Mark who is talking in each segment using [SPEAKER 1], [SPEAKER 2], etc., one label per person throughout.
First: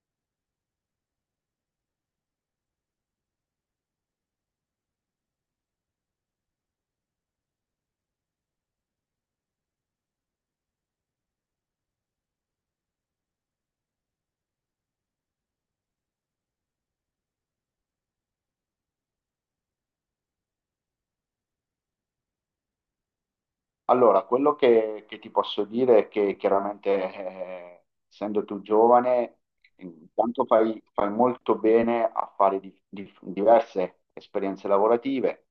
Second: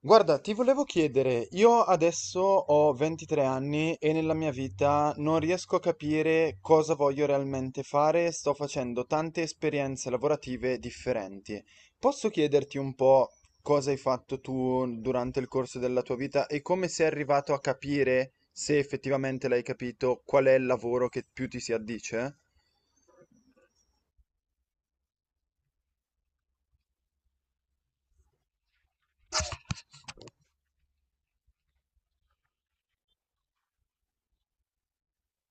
[SPEAKER 1] Guarda, ti volevo chiedere, io adesso ho 23 anni e nella mia vita non riesco a capire cosa voglio realmente fare, sto facendo tante esperienze lavorative differenti. Posso chiederti un po' cosa hai fatto tu durante il corso della tua vita e come sei arrivato a capire, se effettivamente l'hai capito, qual è il lavoro che più ti si addice?
[SPEAKER 2] Allora, quello che ti posso dire è che chiaramente, essendo tu giovane, intanto fai, fai molto bene a fare diverse esperienze lavorative,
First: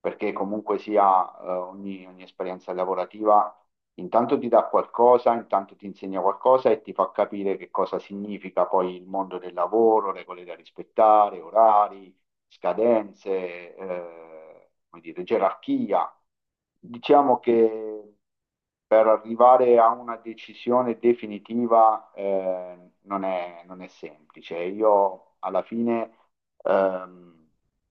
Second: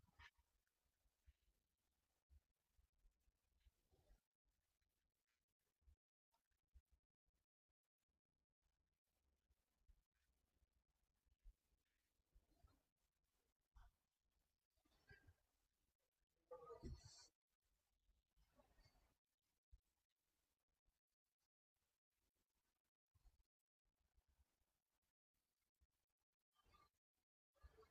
[SPEAKER 2] perché comunque sia, ogni, ogni esperienza lavorativa intanto ti dà qualcosa, intanto ti insegna qualcosa e ti fa capire che cosa significa poi il mondo del lavoro, regole da rispettare, orari scadenze, come dire, gerarchia. Diciamo che per arrivare a una decisione definitiva non è, non è semplice. Io alla fine ehm,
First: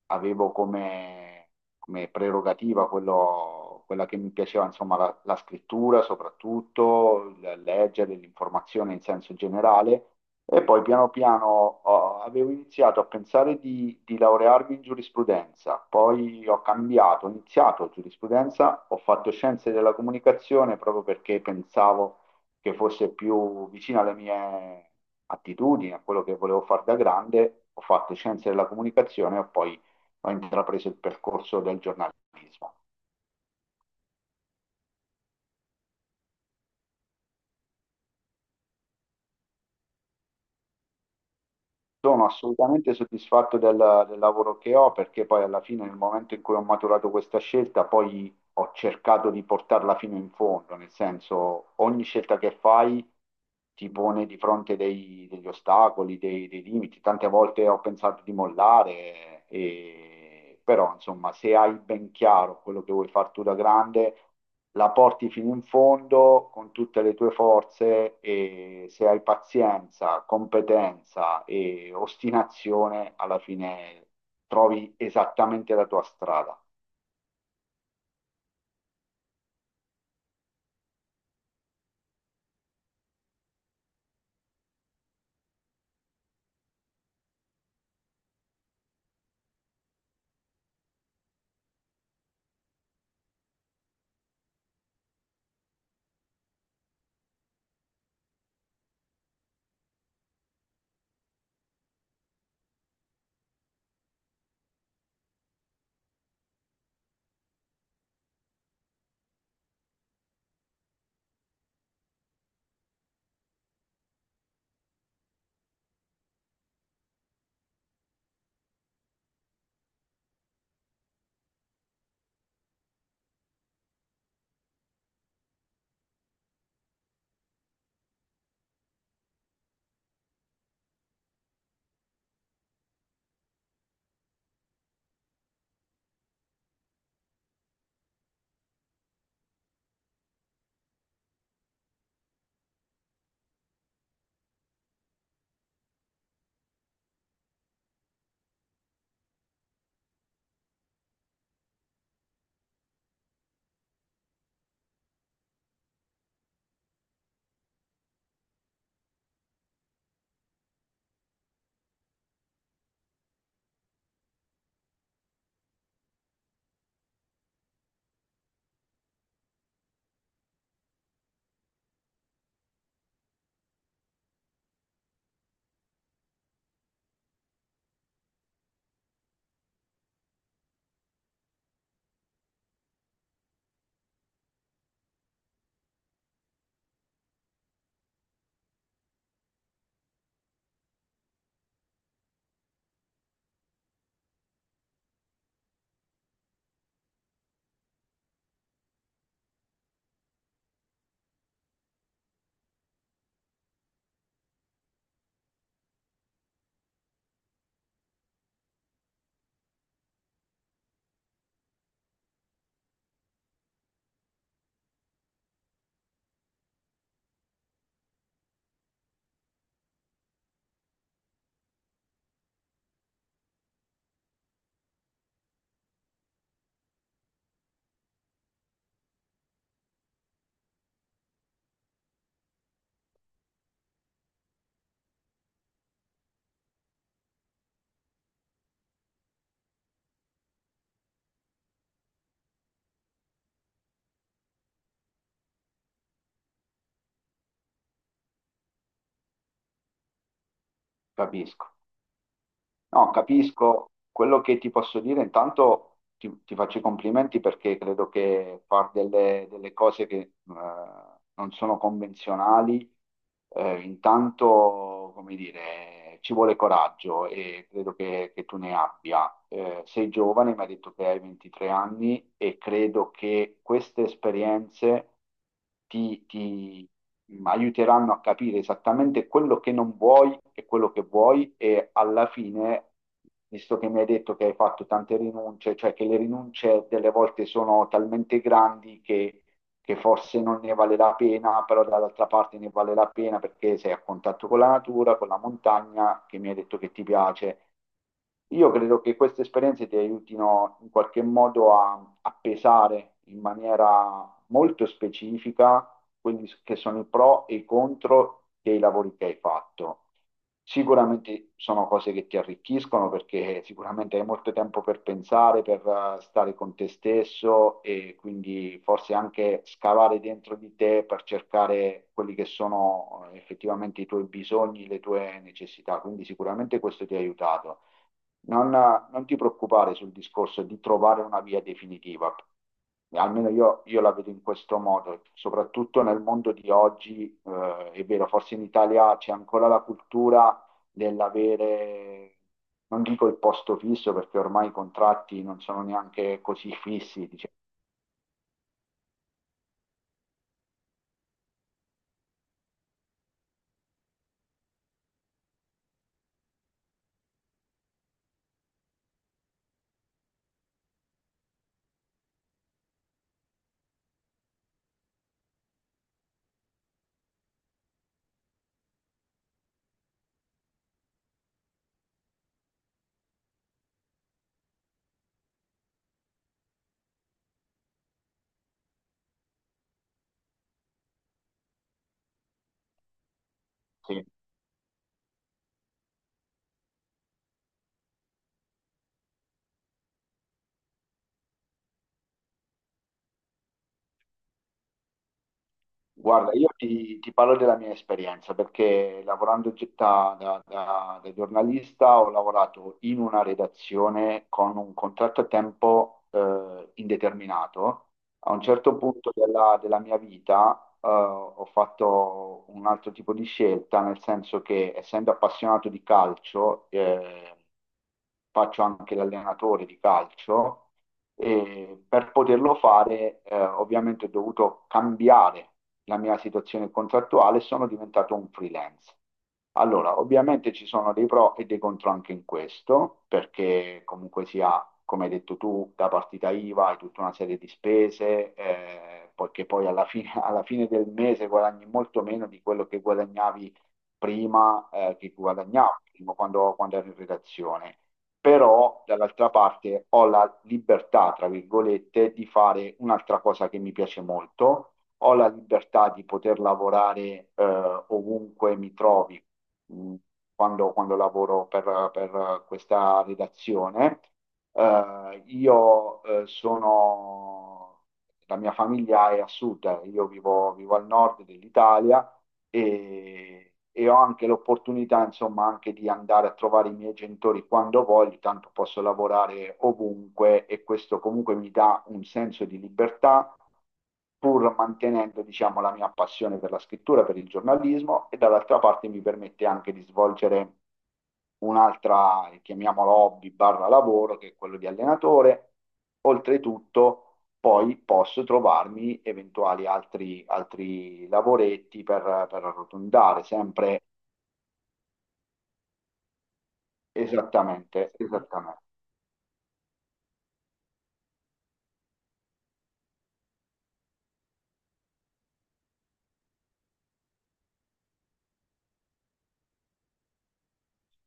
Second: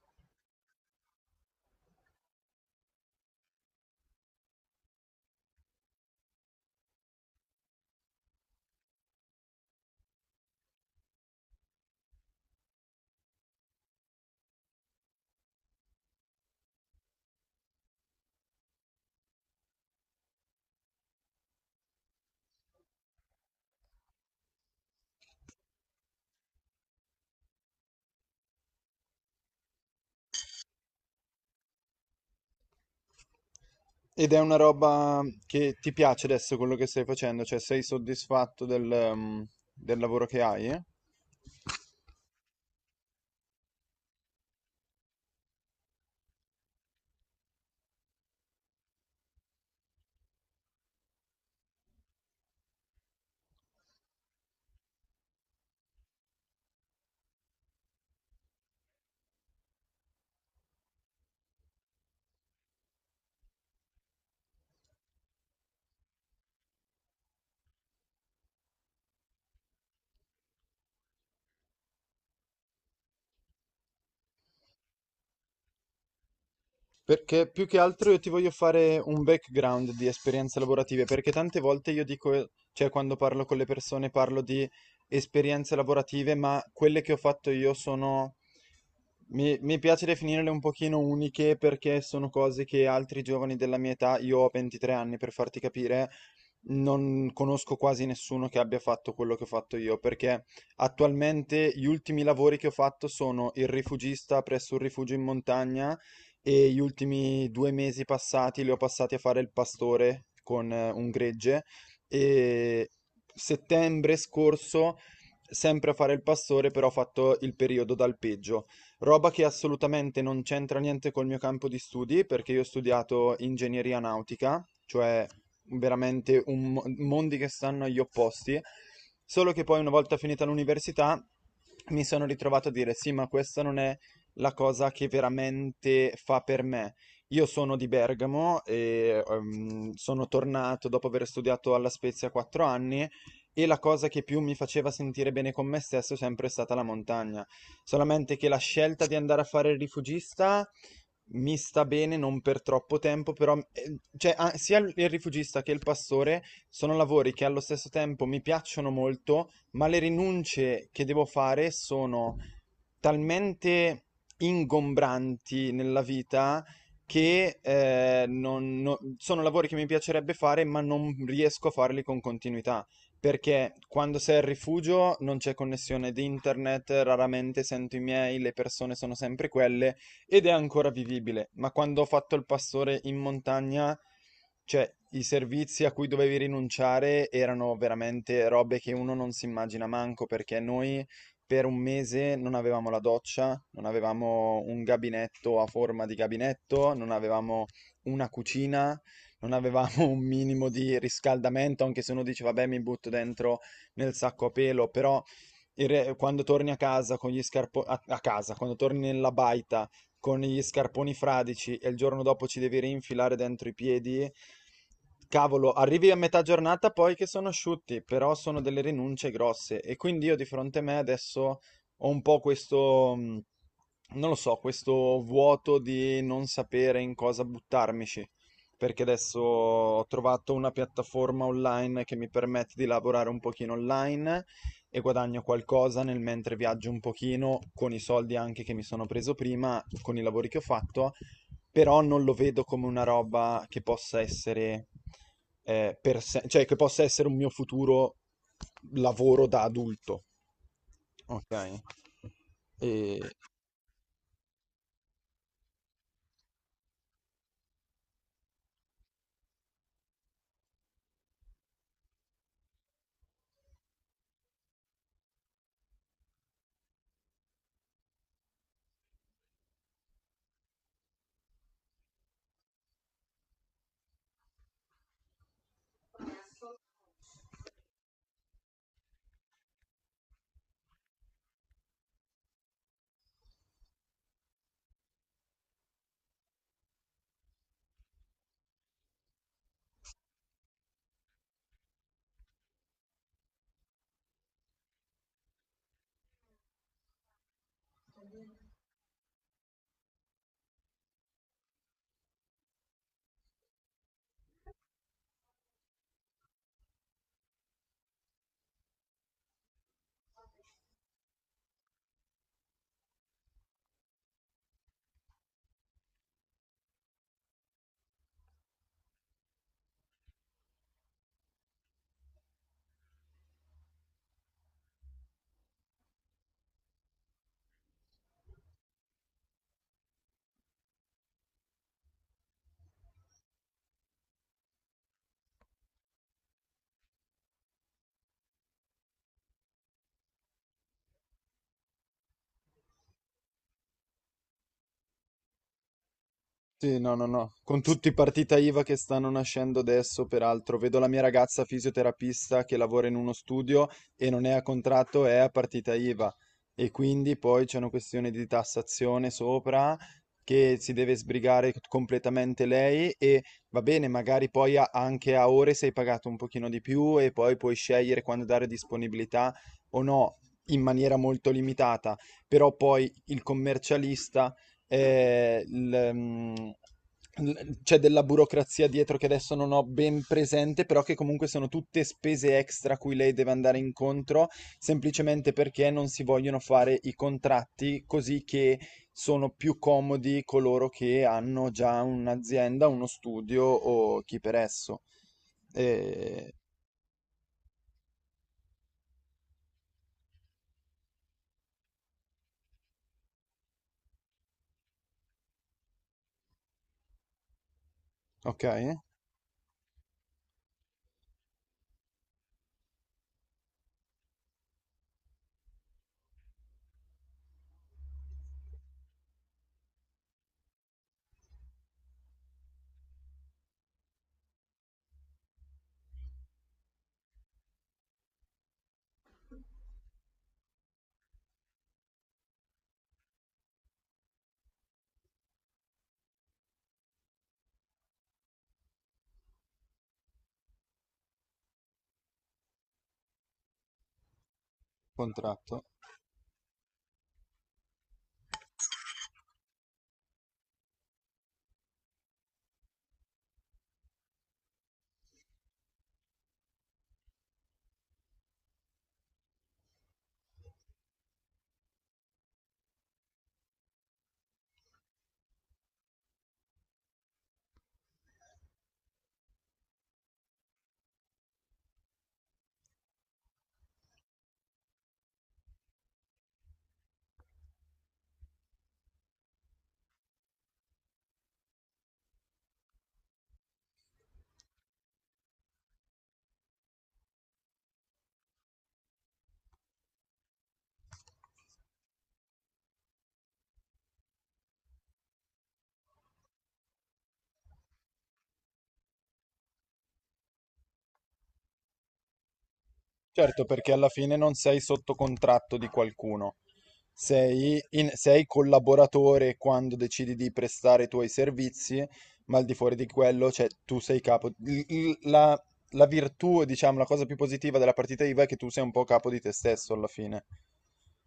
[SPEAKER 2] avevo come, come prerogativa quello, quella che mi piaceva, insomma, la, la scrittura soprattutto, il leggere l'informazione in senso generale e poi piano piano avevo iniziato a pensare di laurearmi in giurisprudenza, poi ho cambiato, ho iniziato giurisprudenza, ho fatto scienze della comunicazione proprio perché pensavo che fosse più vicina alle mie attitudini, a quello che volevo fare da grande. Ho fatto scienze della comunicazione e poi ho intrapreso il percorso del giornalismo.
[SPEAKER 1] Ed è una roba che ti piace adesso quello che stai facendo? Cioè sei soddisfatto del, del lavoro che hai, eh?
[SPEAKER 2] Sono assolutamente soddisfatto del, del lavoro che ho, perché poi alla fine, nel momento in cui ho maturato questa scelta, poi ho cercato di portarla fino in fondo, nel senso ogni scelta che fai ti pone di fronte degli ostacoli, dei, dei limiti. Tante volte ho pensato di mollare, però insomma se hai ben chiaro quello che vuoi fare tu da grande la porti fino in fondo con tutte le tue forze e se hai pazienza, competenza e ostinazione, alla fine trovi esattamente la tua strada.
[SPEAKER 1] Perché più che altro io ti voglio fare un background di esperienze lavorative, perché tante volte io dico, cioè quando parlo con le persone parlo di esperienze lavorative, ma quelle che ho fatto io sono, mi piace definirle un pochino uniche perché sono cose che altri giovani della mia età, io ho 23 anni per farti capire, non conosco quasi nessuno che abbia fatto quello che ho fatto io, perché attualmente gli ultimi lavori che ho fatto sono il rifugista presso un rifugio in montagna e gli ultimi 2 mesi passati li ho passati a fare il pastore con un gregge e settembre scorso sempre a fare il pastore, però ho fatto il periodo d'alpeggio, roba che assolutamente non c'entra niente col mio campo di studi perché io ho studiato ingegneria nautica, cioè veramente un mondi che stanno agli opposti, solo che poi una volta finita l'università mi sono ritrovato a dire sì, ma questa non è la cosa che veramente fa per me. Io sono di Bergamo e sono tornato dopo aver studiato alla Spezia 4 anni e la cosa che più mi faceva sentire bene con me stesso è sempre stata la montagna. Solamente che la scelta di andare a fare il rifugista mi sta bene non per troppo tempo, però cioè, ah, sia il rifugista che il pastore sono lavori che allo stesso tempo mi piacciono molto, ma le rinunce che devo fare sono talmente ingombranti nella vita che sono lavori che mi piacerebbe fare, ma non riesco a farli con continuità. Perché quando sei al rifugio non c'è connessione di internet, raramente sento i miei, le persone sono sempre quelle ed è ancora vivibile. Ma quando ho fatto il pastore in montagna, cioè i servizi a cui dovevi rinunciare erano veramente robe che uno non si immagina manco, perché noi per 1 mese non avevamo la doccia, non avevamo un gabinetto a forma di gabinetto, non avevamo una cucina, non avevamo un minimo di riscaldamento, anche se uno dice vabbè mi butto dentro nel sacco a pelo, però quando torni a casa con gli scarponi a casa, quando torni nella baita con gli scarponi fradici e il giorno dopo ci devi rinfilare dentro i piedi, cavolo, arrivi a metà giornata poi che sono asciutti, però sono delle rinunce grosse e quindi io di fronte a me adesso ho un po' questo, non lo so, questo vuoto di non sapere in cosa buttarmici, perché adesso ho trovato una piattaforma online che mi permette di lavorare un pochino online e guadagno qualcosa nel mentre viaggio un pochino con i soldi anche che mi sono preso prima, con i lavori che ho fatto, però non lo vedo come una roba che possa essere per se- cioè che possa essere un mio futuro lavoro da adulto. Ok.
[SPEAKER 2] Capisco. No,
[SPEAKER 1] E
[SPEAKER 2] capisco. Quello che ti posso dire, intanto ti, ti faccio i complimenti perché credo che far delle, delle cose che non sono convenzionali, intanto, come dire, ci vuole coraggio e credo che tu ne abbia. Sei giovane, mi hai detto che hai 23 anni e credo che queste esperienze ti, ti aiuteranno a capire esattamente quello che non vuoi e quello che vuoi e alla fine, visto che mi hai detto che hai fatto tante rinunce, cioè che le rinunce delle volte sono talmente grandi che forse non ne vale la pena, però dall'altra parte ne vale la pena perché sei a contatto con la natura, con la montagna che mi hai detto che ti piace. Io credo che queste esperienze ti aiutino in qualche modo a, a pesare in maniera molto specifica quelli che sono i pro e i contro dei lavori che hai fatto. Sicuramente sono cose che ti arricchiscono perché sicuramente hai molto tempo per pensare, per stare con te stesso e quindi forse anche scavare dentro di te per cercare quelli che sono effettivamente i tuoi bisogni, le tue necessità. Quindi sicuramente questo ti ha aiutato. Non, non ti preoccupare sul discorso di trovare una via definitiva, almeno io la vedo in questo modo, soprattutto nel mondo di oggi, è vero, forse in Italia c'è ancora la cultura dell'avere, non dico il posto fisso perché ormai i contratti non sono neanche così
[SPEAKER 1] sì, no, no,
[SPEAKER 2] fissi,
[SPEAKER 1] no.
[SPEAKER 2] diciamo.
[SPEAKER 1] Con tutti i partita IVA che stanno nascendo adesso, peraltro, vedo la mia ragazza fisioterapista che lavora in uno studio e non è a contratto, è a partita IVA. E quindi poi c'è una questione di tassazione sopra che si deve sbrigare completamente lei e va bene, magari poi anche a ore sei pagato un pochino di più e poi puoi scegliere quando dare disponibilità o no, in maniera molto limitata. Però poi il commercialista eh, il, mm, c'è della burocrazia dietro che adesso non ho ben presente, però che comunque sono tutte spese extra a cui lei deve andare incontro, semplicemente perché non si vogliono fare i contratti così che sono più comodi coloro che hanno già un'azienda, uno studio o chi per esso. Eh,
[SPEAKER 2] Guarda, io ti, ti parlo della mia esperienza perché lavorando da giornalista ho lavorato in una redazione con un contratto a tempo indeterminato. A un
[SPEAKER 1] ok,
[SPEAKER 2] certo punto della, della mia vita ho fatto un altro tipo di scelta, nel senso che essendo appassionato di calcio, faccio anche l'allenatore di calcio e per poterlo fare, ovviamente ho dovuto cambiare la mia situazione contrattuale e sono diventato un freelance. Allora, ovviamente ci sono dei pro e dei contro anche in questo, perché comunque sia, come hai detto tu, da partita IVA hai tutta una serie di spese, poiché poi alla fine, alla fine del mese guadagni molto meno di quello che guadagnavi prima, che
[SPEAKER 1] contratto.
[SPEAKER 2] guadagnavo prima quando, quando ero in redazione, però dall'altra parte ho la libertà, tra virgolette, di fare un'altra cosa che mi piace molto, ho la libertà di poter lavorare ovunque mi trovi mh, quando, quando lavoro per questa redazione. Io sono, la mia famiglia è a sud, io vivo al nord dell'Italia e ho anche l'opportunità, insomma, anche di andare a trovare i miei genitori quando voglio, tanto posso lavorare ovunque e questo comunque mi dà un senso di libertà, pur mantenendo, diciamo, la mia passione per la scrittura, per il giornalismo e dall'altra parte mi permette anche di svolgere un'altra, chiamiamola hobby barra lavoro, che è quello di allenatore. Oltretutto, poi posso trovarmi eventuali altri, altri lavoretti per arrotondare,
[SPEAKER 1] Certo, perché
[SPEAKER 2] sempre
[SPEAKER 1] alla fine non sei sotto contratto di qualcuno,
[SPEAKER 2] esattamente,
[SPEAKER 1] sei
[SPEAKER 2] esattamente.
[SPEAKER 1] collaboratore quando decidi di prestare i tuoi servizi, ma al di fuori di quello, cioè tu sei capo. La la virtù, diciamo, la cosa più positiva della partita IVA è che tu sei un po' capo di te stesso alla fine.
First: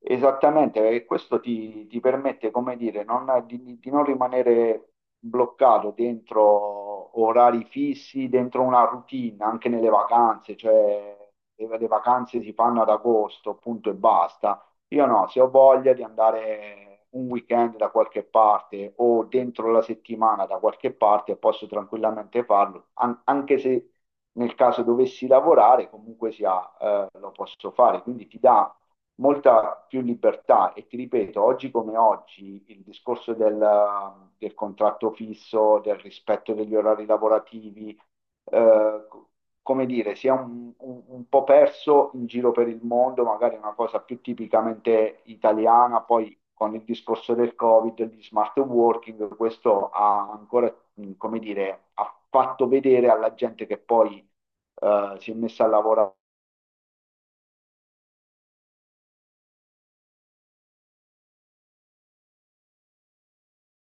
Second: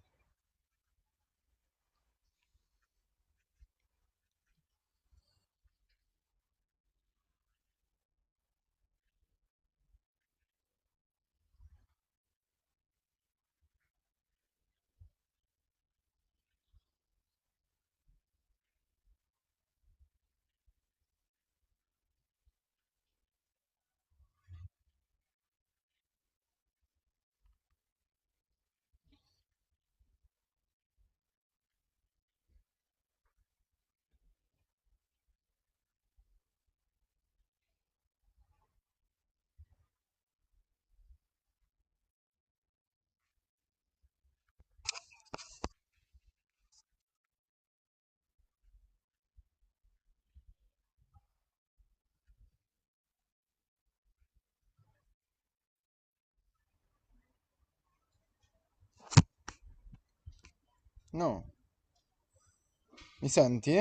[SPEAKER 2] Esattamente, perché questo ti, ti permette, come dire, di non rimanere bloccato dentro orari fissi, dentro una routine, anche nelle vacanze, cioè le vacanze si fanno ad agosto, punto e basta. Io no, se ho voglia di andare un weekend da qualche parte o dentro la settimana da qualche parte, posso tranquillamente farlo, anche se nel caso dovessi lavorare, comunque sia, lo posso fare. Quindi ti dà molta più libertà e ti ripeto, oggi come oggi il discorso del, del contratto fisso, del rispetto degli orari lavorativi, eh, co- come dire, si è un po' perso in giro per il mondo, magari è una cosa più tipicamente italiana, poi con il discorso del Covid, e di smart working, questo ha ancora, come dire, ha fatto vedere alla gente che poi si è messa a lavorare.
[SPEAKER 1] No, mi senti?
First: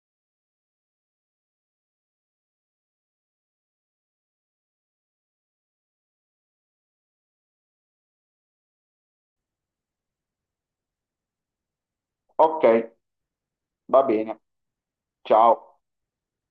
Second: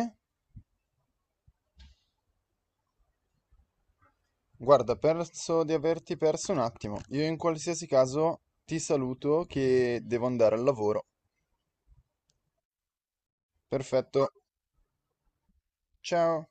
[SPEAKER 1] Guarda, penso di averti perso un attimo. Io in qualsiasi caso ti saluto che devo andare al lavoro.
[SPEAKER 2] Ok, va
[SPEAKER 1] Perfetto,
[SPEAKER 2] bene, ciao.
[SPEAKER 1] ciao.